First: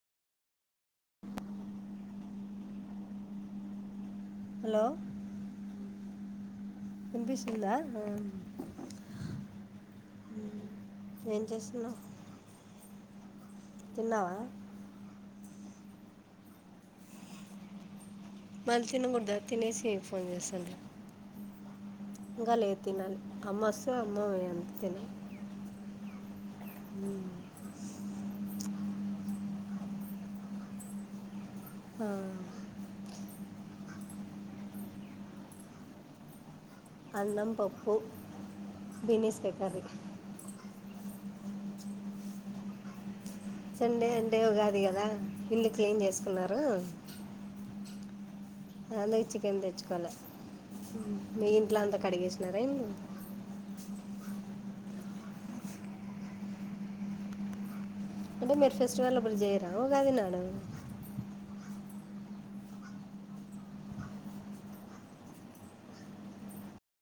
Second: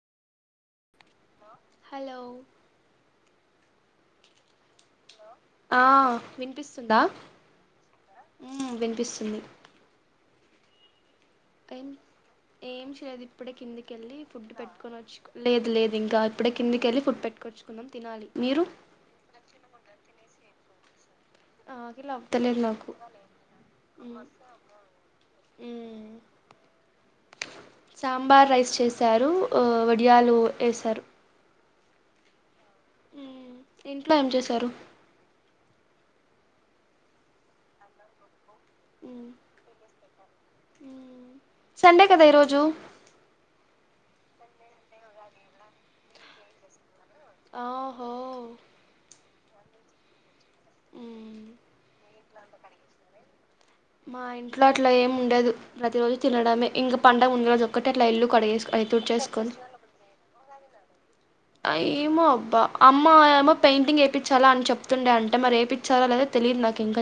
Hello hello ఆ వినిపిస్ స్తుందా వినిపిస్తుందా ఆ, వినిపిస్తుంది ఏం అ చేస్తున్నావు ఏం చేేది కిందికెళ్ళి తిన్నావా ఫుడ్ పెట్టుకొని వచ్చు లేదు లేదు ఇంకా కిందకి వెళ్ళి ఫుడ్ పెట్టుకొని వచ్చుకునాం తినాలి మీరు? మళ్ళ తిినకదా తినేసి ఫోన్ చేస్తాను ఆకలి ఇంకా అవ్వట్లేదు లేదు నాకు తినాలి అమ్మా వస్తే అమ్మే ఎంత తినాల మ్మ్ సాంబార్ రైస్ చేసి వారు వడియాలు వేసారు ఆ ఇంట్లో ఏం చేశారు అన్నం పప్పు ఉమ్ బిన్నిస్ కాయ కర్రీ ఉమ్ సండే కదా ఈరోజు సండే అంటే ఉగాది కదా ఇల్లు క్లీన్ చేసుకున్నారు ఆహో అదే చికెన్ తెచ్చుకోలే మీ మ్మ్ ఇంట్లాంత కడిగి నరేంద్ మా ఇంట్లో అట్లా ఏమి ఉండదు ప్రతి రోజు తినడమే ఇంక పడుగ ముంగ రోజు ఒక్క అంటే మీరు ఫెస్టివల్ ఒకరు చేయరా ఓగాది నాడ ఆ ఏమో అబ్బా అమ్మ ఏమో పెయింటింగ్ ఏపిచ్చాలా అని చెప్తుండే అంటే మరి ఏపిచ్చాలా లేదా తెలియదు నాకు ఇంకా